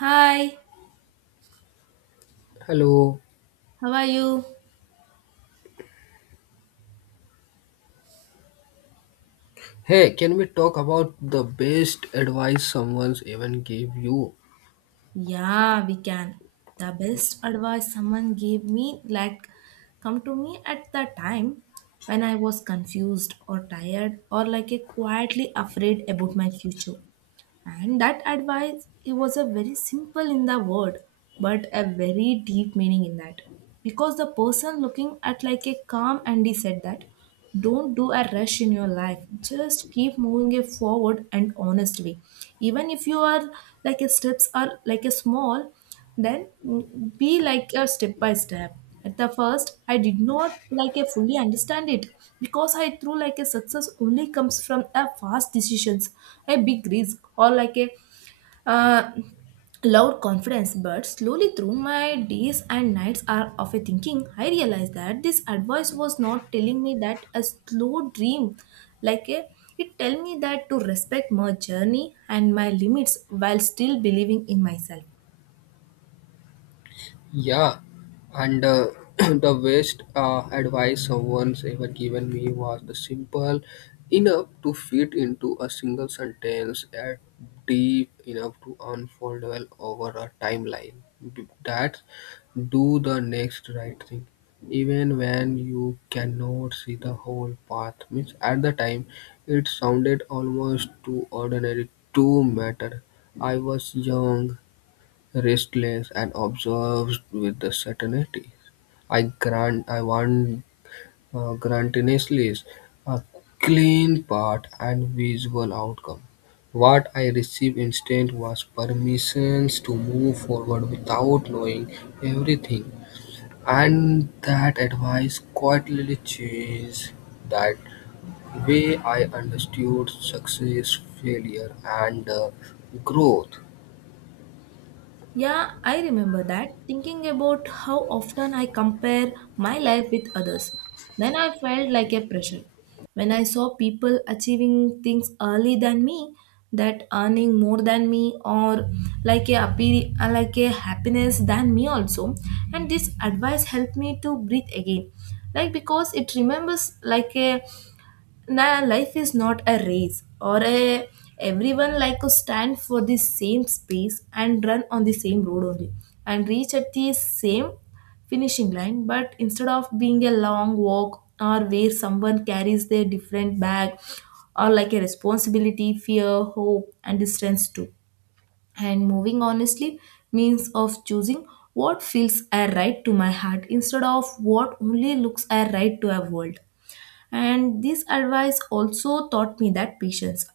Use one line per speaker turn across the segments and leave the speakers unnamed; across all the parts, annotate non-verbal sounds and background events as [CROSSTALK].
Hi,
Hello.
how are you?
Hey, can we talk about the best advice someone's even gave you?
Yeah, we can. The best advice someone gave me, like, come to me at the time when I was confused or tired or like a quietly afraid about my future. And that advice it was a very simple in the word, but a very deep meaning in that. Because the person looking at like a calm Andy said that, don't do a rush in your life. Just keep moving it forward and honestly. Even if you are like a steps are like a small, then be like a step by step. At the first, I did not like a fully understand it because I threw like a success only comes from a fast decisions, a big risk, or like a uh, loud confidence. But slowly through my days and nights are of a thinking, I realized that this advice was not telling me that a slow dream, like a it tell me that to respect my journey and my limits while still believing in myself.
Yeah, and [CLEARS THROAT] the best advice someone's ever given me was the simple enough to fit into a single sentence and deep enough to unfold well over a timeline. That do the next right thing, even when you cannot see the whole path. Means at the time, it sounded almost too ordinary to matter. I was young, restless and obsessed with the certainty, I grant I want grantinessly a clean path and visual outcome. What I received instead was permissions to move forward without knowing everything, and that advice quietly changed that way I understood success, failure, and growth.
Yeah, I remember that, thinking about how often I compare my life with others. Then I felt like a pressure. When I saw people achieving things early than me, that earning more than me or like a appear, like a happiness than me also, and this advice helped me to breathe again like because it remembers like a now life is not a race or a everyone like to stand for the same space and run on the same road only and reach at the same finishing line. But instead of being a long walk or where someone carries their different bag or like a responsibility, fear, hope, and distance too. And moving honestly means of choosing what feels a right to my heart instead of what only looks a right to a world. And this advice also taught me that patience,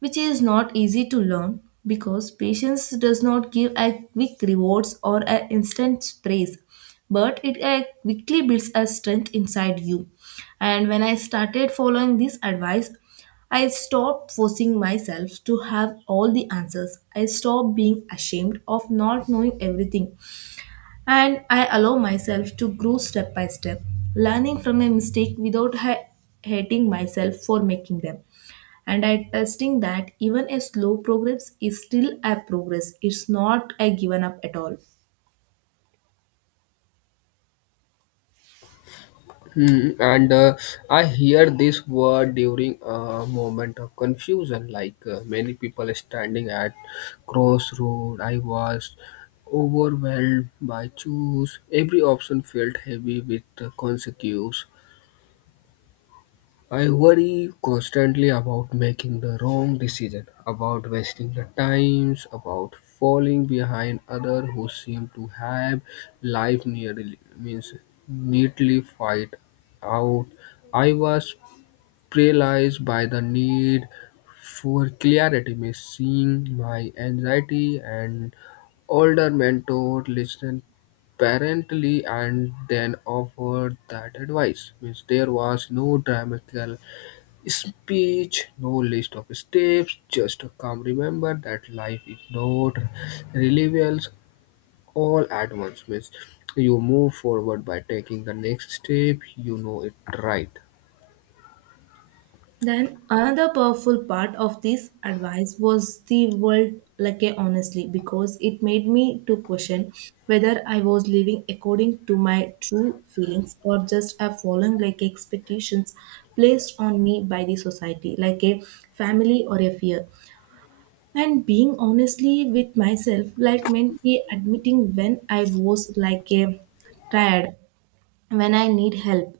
which is not easy to learn because patience does not give a quick rewards or an instant praise, but it quickly builds a strength inside you. And when I started following this advice, I stopped forcing myself to have all the answers. I stopped being ashamed of not knowing everything, and I allow myself to grow step by step, learning from my mistake without hating myself for making them. And I testing that even a slow progress is still a progress. It's not a given up at all.
Hmm, and I hear this word during a moment of confusion, like many people standing at crossroad. I was overwhelmed by choose. Every option felt heavy with consequences. I worry constantly about making the wrong decision, about wasting the times, about falling behind others who seem to have life nearly means neatly fight out. I was paralyzed by the need for clarity, means seeing my anxiety and older mentor listened parentally and then offered that advice means there was no dramatical speech, no list of steps, just a calm remember that life is not reliable all at once means you move forward by taking the next step, you know it right.
Then another powerful part of this advice was the world like a honestly, because it made me to question whether I was living according to my true feelings or just a following like expectations placed on me by the society like a family or a fear, and being honestly with myself like meant me admitting when I was like a tired, when I need help,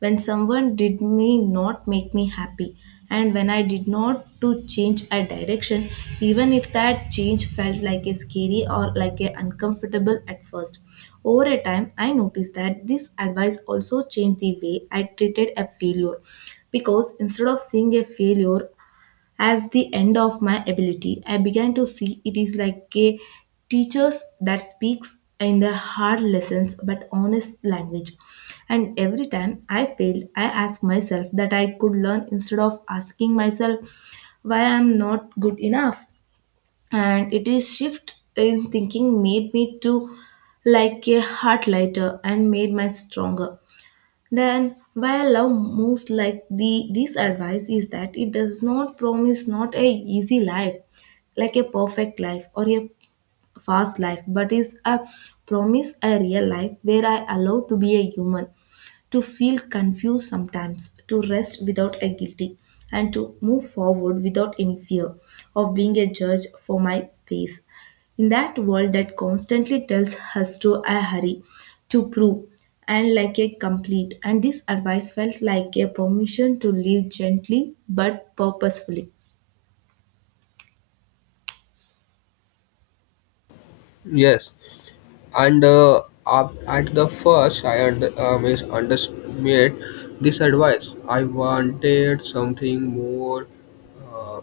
when someone did me not make me happy, and when I did not to change a direction, even if that change felt like a scary or like a uncomfortable at first. Over a time, I noticed that this advice also changed the way I treated a failure, because instead of seeing a failure as the end of my ability, I began to see it is like a teachers that speaks in the hard lessons but honest language. And every time I failed, I asked myself that I could learn instead of asking myself why I'm not good enough. And it is shift in thinking made me to like a heart lighter and made my stronger, then why I love most like the this advice is that it does not promise not a easy life, like a perfect life or a fast life, but is a promise a real life where I allow to be a human, to feel confused sometimes, to rest without a guilty, and to move forward without any fear of being a judge for my space. In that world that constantly tells us to a hurry, to prove, and like a complete, and this advice felt like a permission to live gently but purposefully.
Yes, and at the first, I misunderstood this advice. I wanted something more uh,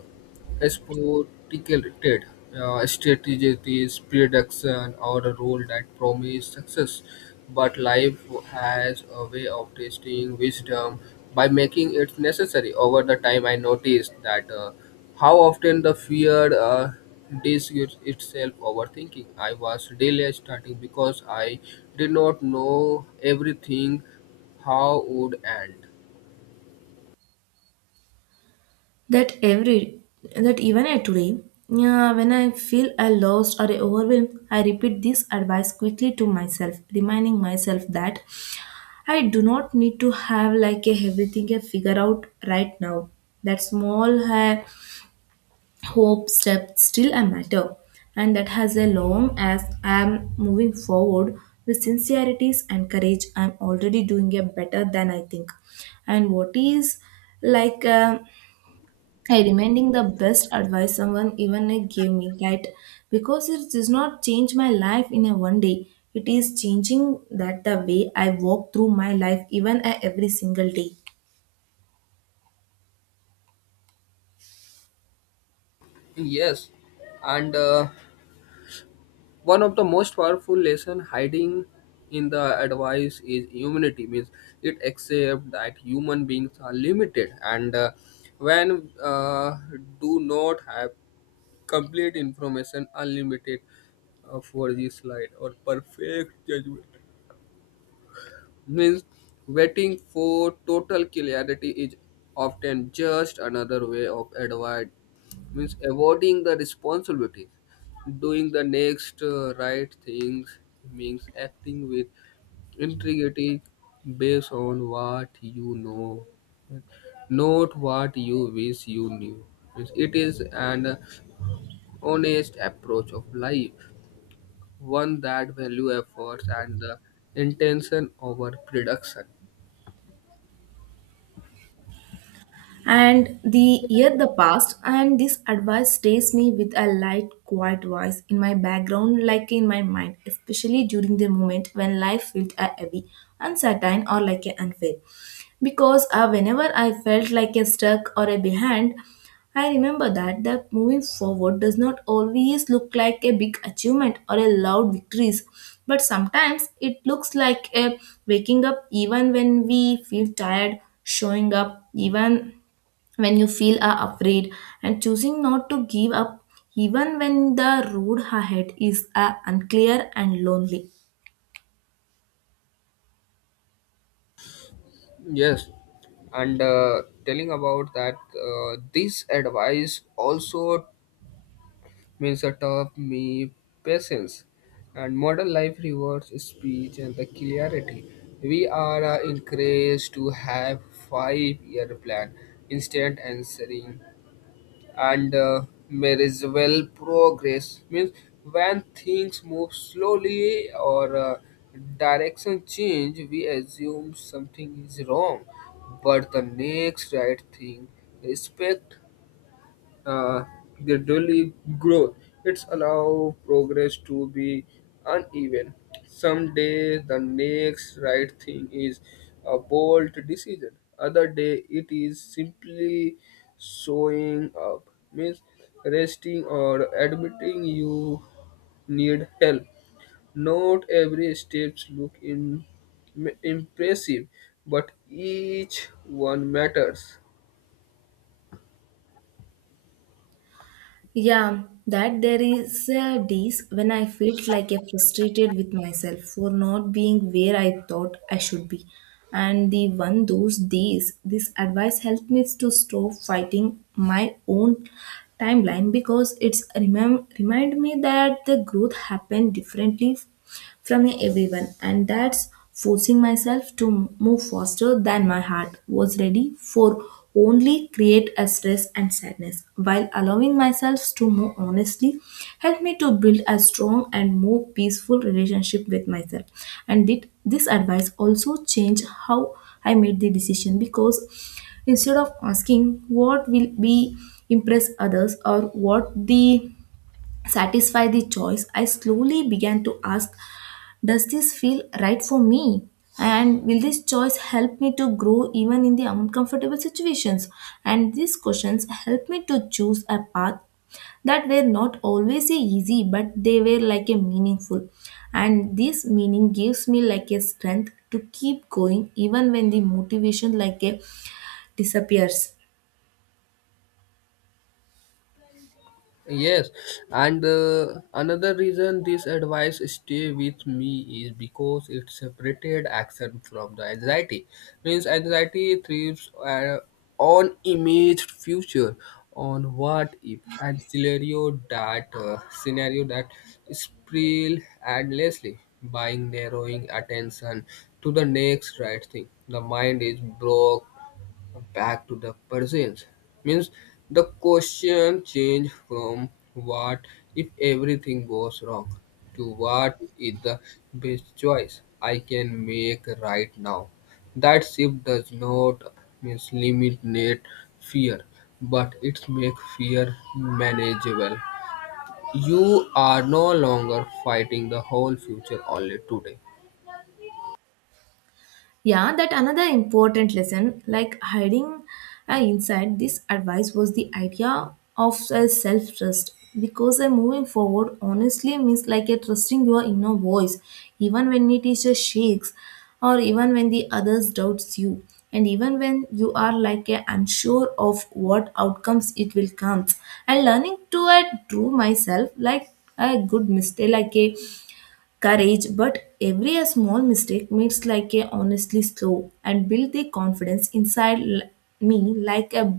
sophisticated strategies prediction or a role that promise success, but life has a way of testing wisdom by making it necessary. Over the time, I noticed that how often the fear disguises itself overthinking. I was delayed starting because I did not know everything how would end.
that every that even at today, yeah, when I feel I lost or overwhelmed, I repeat this advice quickly to myself, reminding myself that I do not need to have like a everything a figure out right now, that small hope step still a matter, and that has a long as I am moving forward with sincerities and courage, I'm already doing a better than I think. And what is like I remaining the best advice someone even gave me, right? Because it does not change my life in a one day. It is changing that the way I walk through my life even a every single day.
Yes, and one of the most powerful lesson hiding in the advice is humanity means it accept that human beings are limited and when do not have complete information unlimited for this slide or perfect judgment means waiting for total clarity is often just another way of avoid means avoiding the responsibilities doing the next right things means acting with integrity based on what you know not what you wish you knew. Means it is an honest approach of life, one that value efforts and the intention over production.
And the year the past, and this advice stays me with a light quiet voice in my background like in my mind, especially during the moment when life felt a heavy uncertain or like a unfair, because whenever I felt like a stuck or a behind, I remember that moving forward does not always look like a big achievement or a loud victories, but sometimes it looks like a waking up even when we feel tired, showing up even when you feel are afraid, and choosing not to give up even when the road ahead is unclear and lonely.
Yes, and telling about that, this advice also means a tough me patience. And modern life rewards speech and the clarity. We are encouraged to have five-year plan, instant answering, and there is well progress means when things move slowly or direction change we assume something is wrong but the next right thing respect uh, gradually grow. It's allow progress to be uneven. Some day the next right thing is a bold decision. Other day it is simply showing up, means resting or admitting you need help. Not every steps look impressive, but each one matters.
Yeah, that there is a days when I felt like a frustrated with myself for not being where I thought I should be, and the one those days this advice helped me to stop fighting my own timeline, because it's remind me that the growth happened differently from everyone, and that's forcing myself to move faster than my heart was ready for only create a stress and sadness, while allowing myself to move honestly helped me to build a strong and more peaceful relationship with myself. And did this advice also change how I made the decision, because instead of asking what will be impress others or what the satisfy the choice, I slowly began to ask, does this feel right for me? And will this choice help me to grow even in the uncomfortable situations? And these questions help me to choose a path that were not always easy, but they were like a meaningful. And this meaning gives me like a strength to keep going even when the motivation like a disappears.
Yes, and another reason this advice stay with me is because it separated action from the anxiety. Means anxiety thrives on imaged future, on what if, and scenario that spill endlessly, buying narrowing attention to the next right thing. The mind is broke back to the persons. Means the question changed from what if everything goes wrong to what is the best choice I can make right now. That shift does not means eliminate fear, but it makes fear manageable. You are no longer fighting the whole future only today.
Yeah, that another important lesson, like hiding inside this advice was the idea of self trust, because moving forward honestly means like a trusting your inner voice, even when it is a shakes, or even when the others doubts you, and even when you are like a unsure of what outcomes it will come. And learning to do myself like a good mistake, like a courage, but every small mistake makes like a honestly slow and build the confidence inside me like a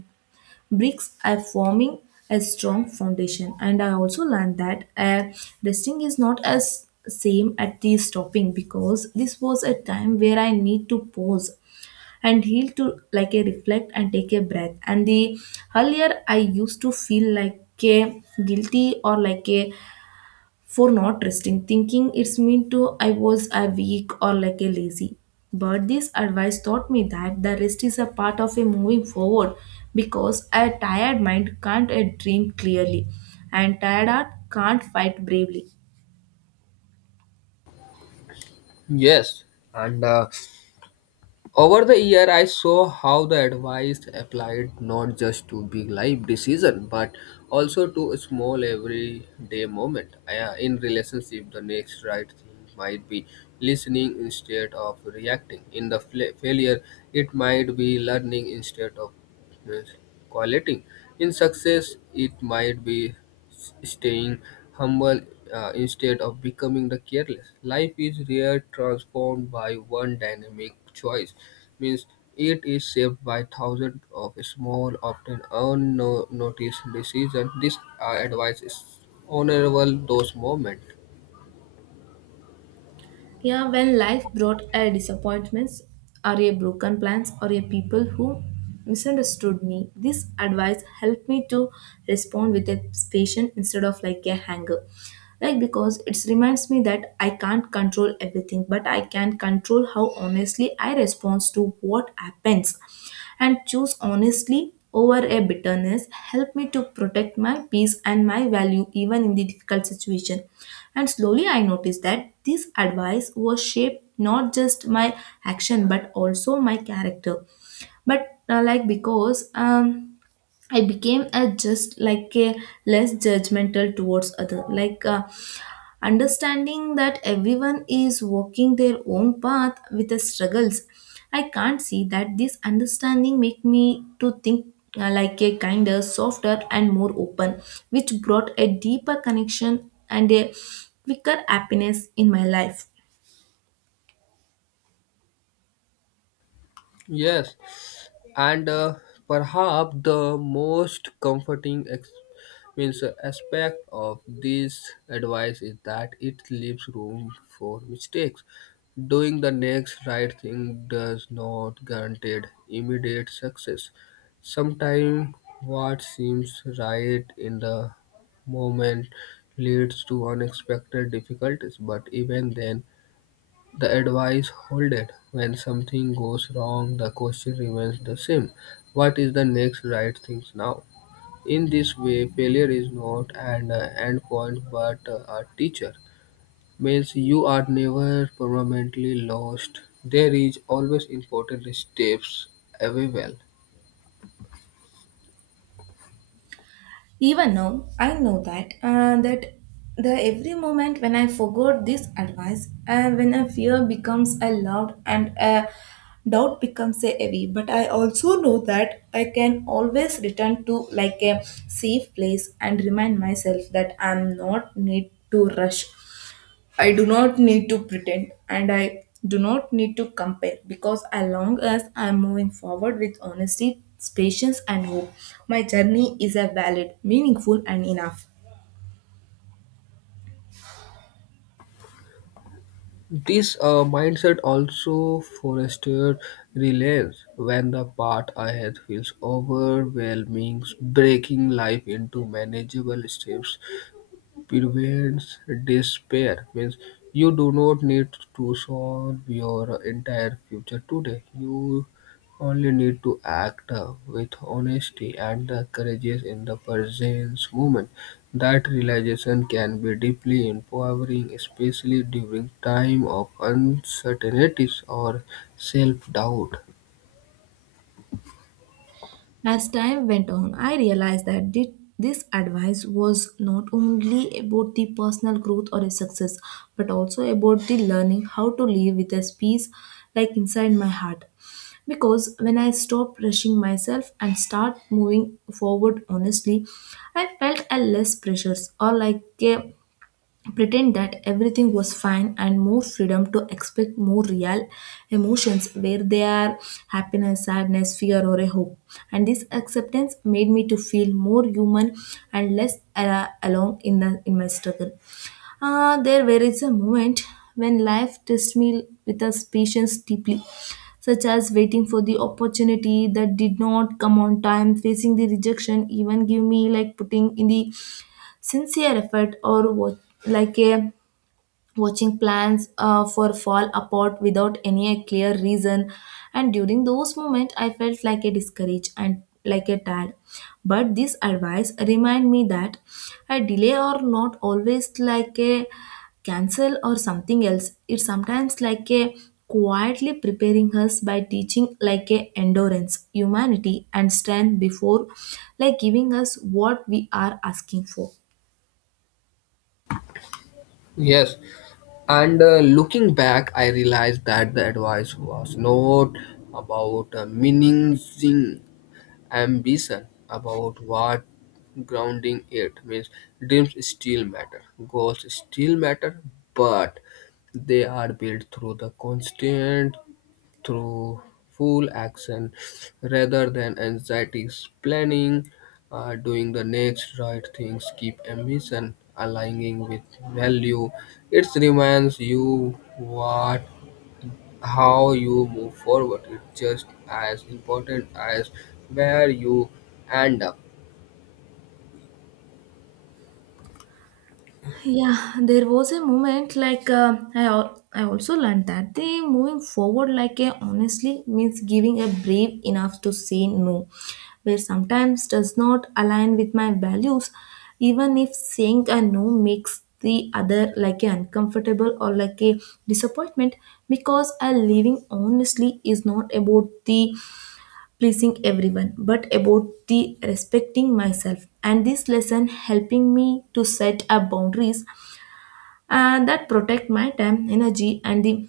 bricks are forming a strong foundation. And I also learned that resting is not as same at the stopping, because this was a time where I need to pause and heal to like a reflect and take a breath, and the earlier I used to feel like a guilty or like a for not resting, thinking it's mean to I was a weak or like a lazy. But this advice taught me that the rest is a part of a moving forward, because a tired mind can't a dream clearly and tired heart can't fight bravely.
Yes, and over the year, I saw how the advice applied not just to big life decision, but also to small everyday moment. In relationship, the next right thing might be listening instead of reacting. In the failure, it might be learning instead of uh, quieting. In success, it might be staying humble instead of becoming the careless. Life is rare transformed by one dynamic choice, means it is shaped by thousands of small, often unnoticed decisions. This advice is honorable those moments.
Yeah, when life brought a disappointments or a broken plans or a people who misunderstood me, this advice helped me to respond with a patience instead of like a anger. Like because it reminds me that I can't control everything, but I can control how honestly I respond to what happens, and choose honestly over a bitterness help me to protect my peace and my value even in the difficult situation. And slowly I noticed that this advice was shaped not just my action but also my character, but like because I became a just like a less judgmental towards other like understanding that everyone is walking their own path with the struggles, I can't see that this understanding make me to think like a kinder, softer, and more open, which brought a deeper connection and a quicker happiness in my life.
Yes, and perhaps the most comforting ex- means aspect of this advice is that it leaves room for mistakes. Doing the next right thing does not guarantee immediate success. Sometimes what seems right in the moment leads to unexpected difficulties, but even then, the advice holded. When something goes wrong, the question remains the same. What is the next right thing now? In this way, failure is not an end point but a teacher. Means you are never permanently lost. There is always important steps available.
Even now, I know that the every moment when I forgot this advice, when a fear becomes a loud and a doubt becomes a heavy. But I also know that I can always return to like a safe place and remind myself that I'm not need to rush, I do not need to pretend, and I do not need to compare, because as long as I am moving forward with honesty, patience, and hope, my journey is a valid, meaningful, and enough.
This mindset also fostered reliance when the path ahead feels overwhelming, breaking life into manageable steps prevents despair means you do not need to solve your entire future today, you only need to act with honesty and the courage in the present moment. That realization can be deeply empowering, especially during time of uncertainties or self-doubt.
As time went on, I realized that this advice was not only about the personal growth or a success, but also about the learning how to live with a peace like inside my heart. Because when I stopped rushing myself and start moving forward honestly, I felt a less pressures or like a pretend that everything was fine and more freedom to expect more real emotions where they are happiness sadness fear or a hope, and this acceptance made me to feel more human and less alone in the in my struggle. There were is a moment when life tests me with a patience deeply, such as waiting for the opportunity that did not come on time, facing the rejection, even give me like putting in the sincere effort or what, like a watching plans for fall apart without any clear reason. And during those moments I felt like a discouraged and like a tired. But this advice remind me that a delay or not always like a cancel or something else, it's sometimes like a quietly preparing us by teaching like a endurance humanity and strength before like giving us what we are asking for.
Yes, and looking back, I realized that the advice was not about minimizing ambition about what grounding it means. Dreams still matter, goals still matter, but they are built through the constant, through full action rather than anxieties, planning, doing the next right things, keep ambition aligning with value. It reminds you what how you move forward. It's just as important as where you end up.
Yeah, there was a moment like I also learned that they moving forward like a honestly means giving a brave enough to say no, where sometimes does not align with my values, even if saying a no makes the other like a uncomfortable or like a disappointment, because a living honestly is not about the pleasing everyone but about the respecting myself. And this lesson helping me to set up boundaries and that protect my time, energy, and the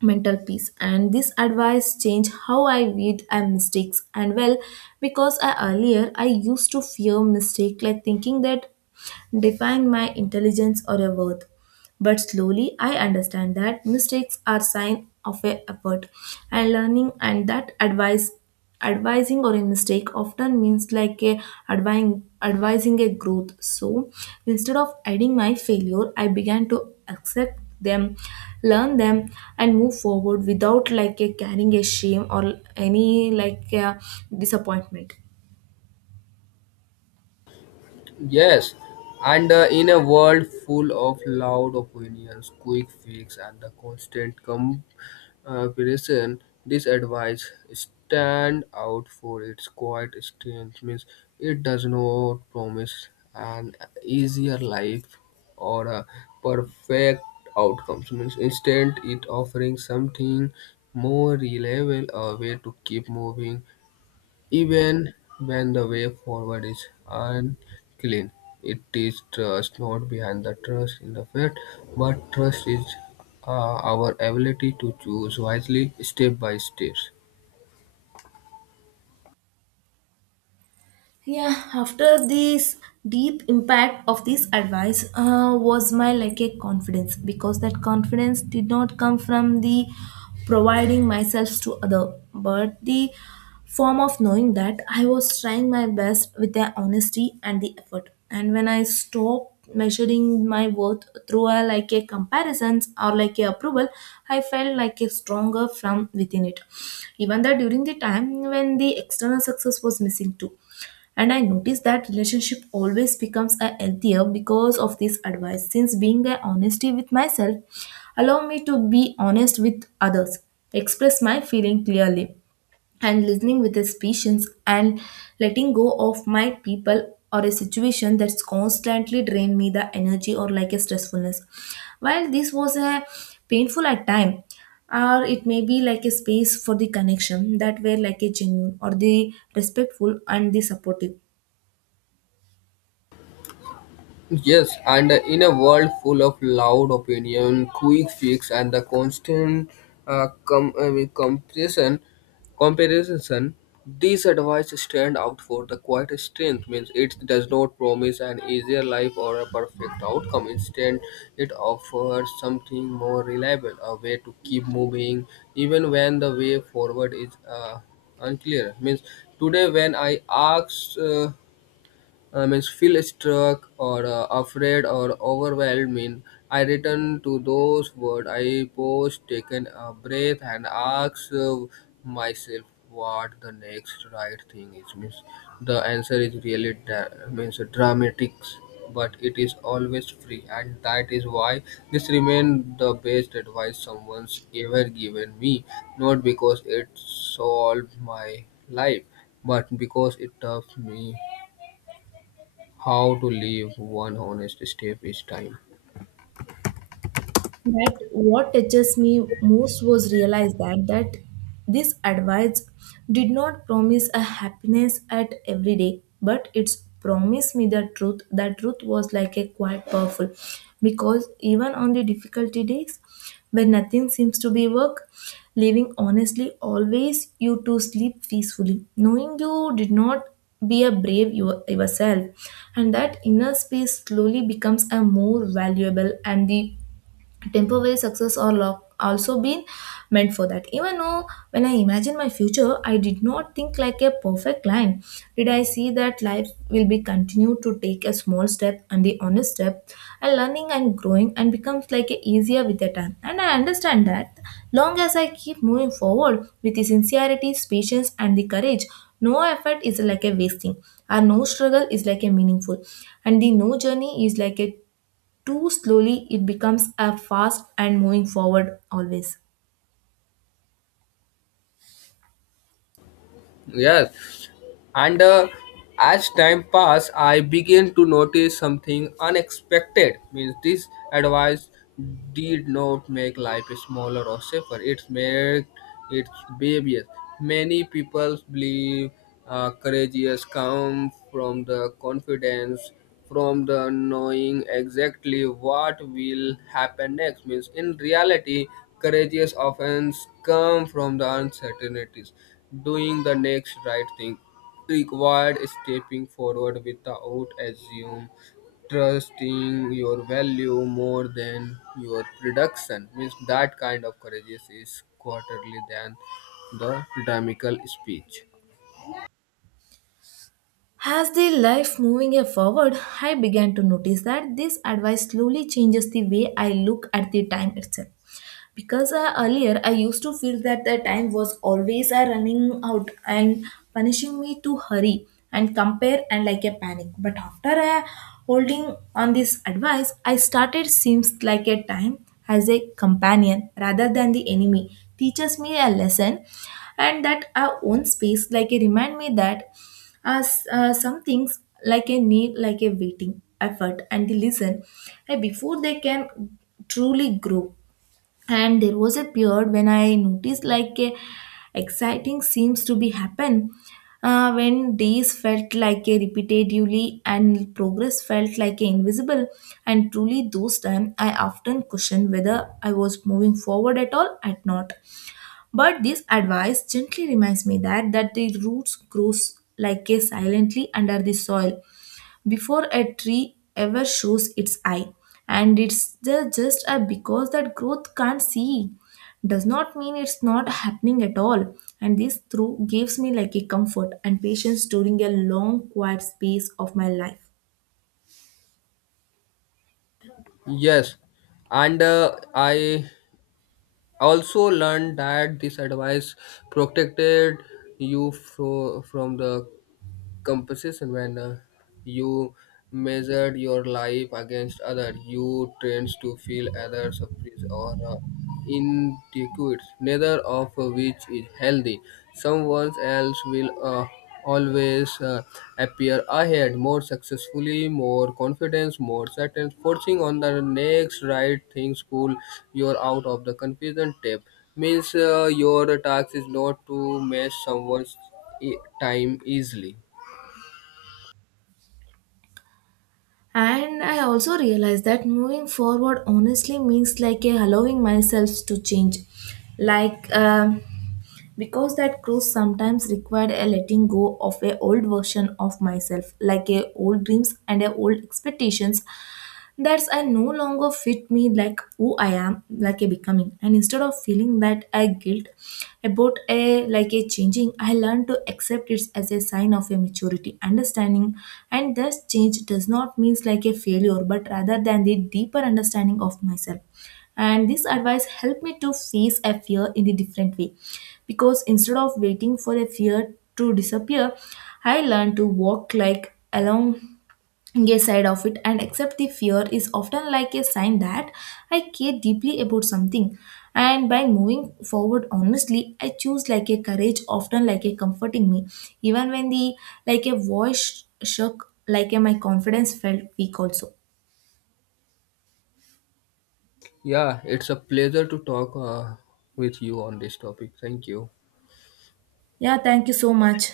mental peace. And this advice changed how I viewed my mistakes. And well, because I earlier I used to fear mistake, like thinking that define my intelligence or a worth. But slowly I understand that mistakes are sign of a effort and learning, and that advice advising or a mistake often means like a advising a growth. So instead of adding my failure I began to accept them, learn them, and move forward without like a carrying a shame or any like a disappointment.
Yes, and in a world full of loud opinions, quick fix, and the constant comparison, this advice stand out for its quiet strength. Means it does not promise an easier life or a perfect outcomes. Means instead, it offering something more reliable, a way to keep moving even when the way forward is unclean, it is trust, not behind the trust in the fact, but trust is uh, our ability to choose wisely step by step.
Yeah, after this deep impact of this advice was my like a confidence, because that confidence did not come from the providing myself to other but the form of knowing that I was trying my best with the honesty and the effort. And when I stopped measuring my worth through a like a comparisons or like a approval, I felt like a stronger from within it, even though during the time when the external success was missing too. And I noticed that relationship always becomes a healthier because of this advice, since being a honesty with myself allow me to be honest with others, express my feeling clearly, and listening with his patience, and letting go of my people or a situation that's constantly drained me the energy or like a stressfulness. While this was a painful at time, or it may be like a space for the connection that were like a genuine or the respectful and the supportive.
Yes, and in a world full of loud opinion, quick fix, and the constant uh, com- I mean, comparison, comparison, these advice stand out for the quiet strength. Means it does not promise an easier life or a perfect outcome. Instead, it offers something more reliable, a way to keep moving even when the way forward is unclear. Means today, when I ask. I means feel struck or afraid or overwhelmed. Mean I return to those words. I pause, taken a breath, and ask myself what the next right thing is. Means the answer is really means dramatic, but it is always free, and that is why this remains the best advice someone's ever given me. Not because it solved my life, but because it taught me how to leave one honest step each time.
That what touches me most was realized that this advice did not promise a happiness at every day, but it's promised me the truth. That truth was like a quite powerful, because even on the difficulty days, when nothing seems to be work, living honestly always you to sleep peacefully, knowing you did not be a brave your, yourself, and that inner space slowly becomes a more valuable, and the temporary success or luck also been meant for that. Even though when I imagined my future I did not think like a perfect line, did I see that life will be continued to take a small step and the honest step, and learning and growing, and becomes like a easier with the time. And I understand that long as I keep moving forward with the sincerity patience and the courage, no effort is like a wasting, and no struggle is like a meaningful, and the no journey is like a too slowly, it becomes a fast and moving forward always.
Yes, and as time passed, I began to notice something unexpected. Means this advice did not make life smaller or safer. It's made it babies. Many people believe courageous come from the confidence from the knowing exactly what will happen next means in reality courageous offense come from the uncertainties doing the next right thing required stepping forward without assume trusting your value more than your production means that kind of courageous is quarterly than the dynamical speech.
As the life moving forward, I began to notice that this advice slowly changes the way I look at the time itself. Because earlier I used to feel that the time was always running out and punishing me to hurry and compare and like a panic. But after holding on this advice, I started seems like a time as a companion rather than the enemy teaches me a lesson. And that our own space like a remind me that as some things like a need, like a waiting, effort, and the listen before they can truly grow. And there was a period when I noticed like a exciting seems to be happen, when days felt like a repetitively and progress felt like a invisible, and truly those time I often question whether I was moving forward at all at not. But this advice gently reminds me that the roots grows like a silently under the soil before a tree ever shows its eye. And it's just a because that growth can't see does not mean it's not happening at all. And this through gives me like a comfort and patience during a long quiet space of my life.
Yes and uh, i I also learned that this advice protected you from the composition when you measured your life against others you tend to feel either surprised or inadequate, neither of which is healthy. Someone else will always appear ahead more successfully, more confidence, more certain, forcing on the next right things pull you out of the confusion tape means your task is not to match someone's e- time easily.
And I also realized that moving forward honestly means like a allowing myself to change. Like because that growth sometimes required a letting go of a old version of myself, like a old dreams and a old expectations that's I no longer fit me, like who I am like a becoming. And instead of feeling that I guilt about a like a changing, I learned to accept it as a sign of a maturity understanding, and thus change does not means like a failure but rather than the deeper understanding of myself. And this advice helped me to face a fear in a different way, because instead of waiting for a fear to disappear, I learned to walk like along a side of it and accept the fear is often like a sign that I care deeply about something. And by moving forward honestly, I choose like a courage, often like a comforting me, even when the like a voice shook, like a, my confidence felt weak also.
Yeah, it's a pleasure to talk with you on this topic. Thank you.
Yeah, thank you so much.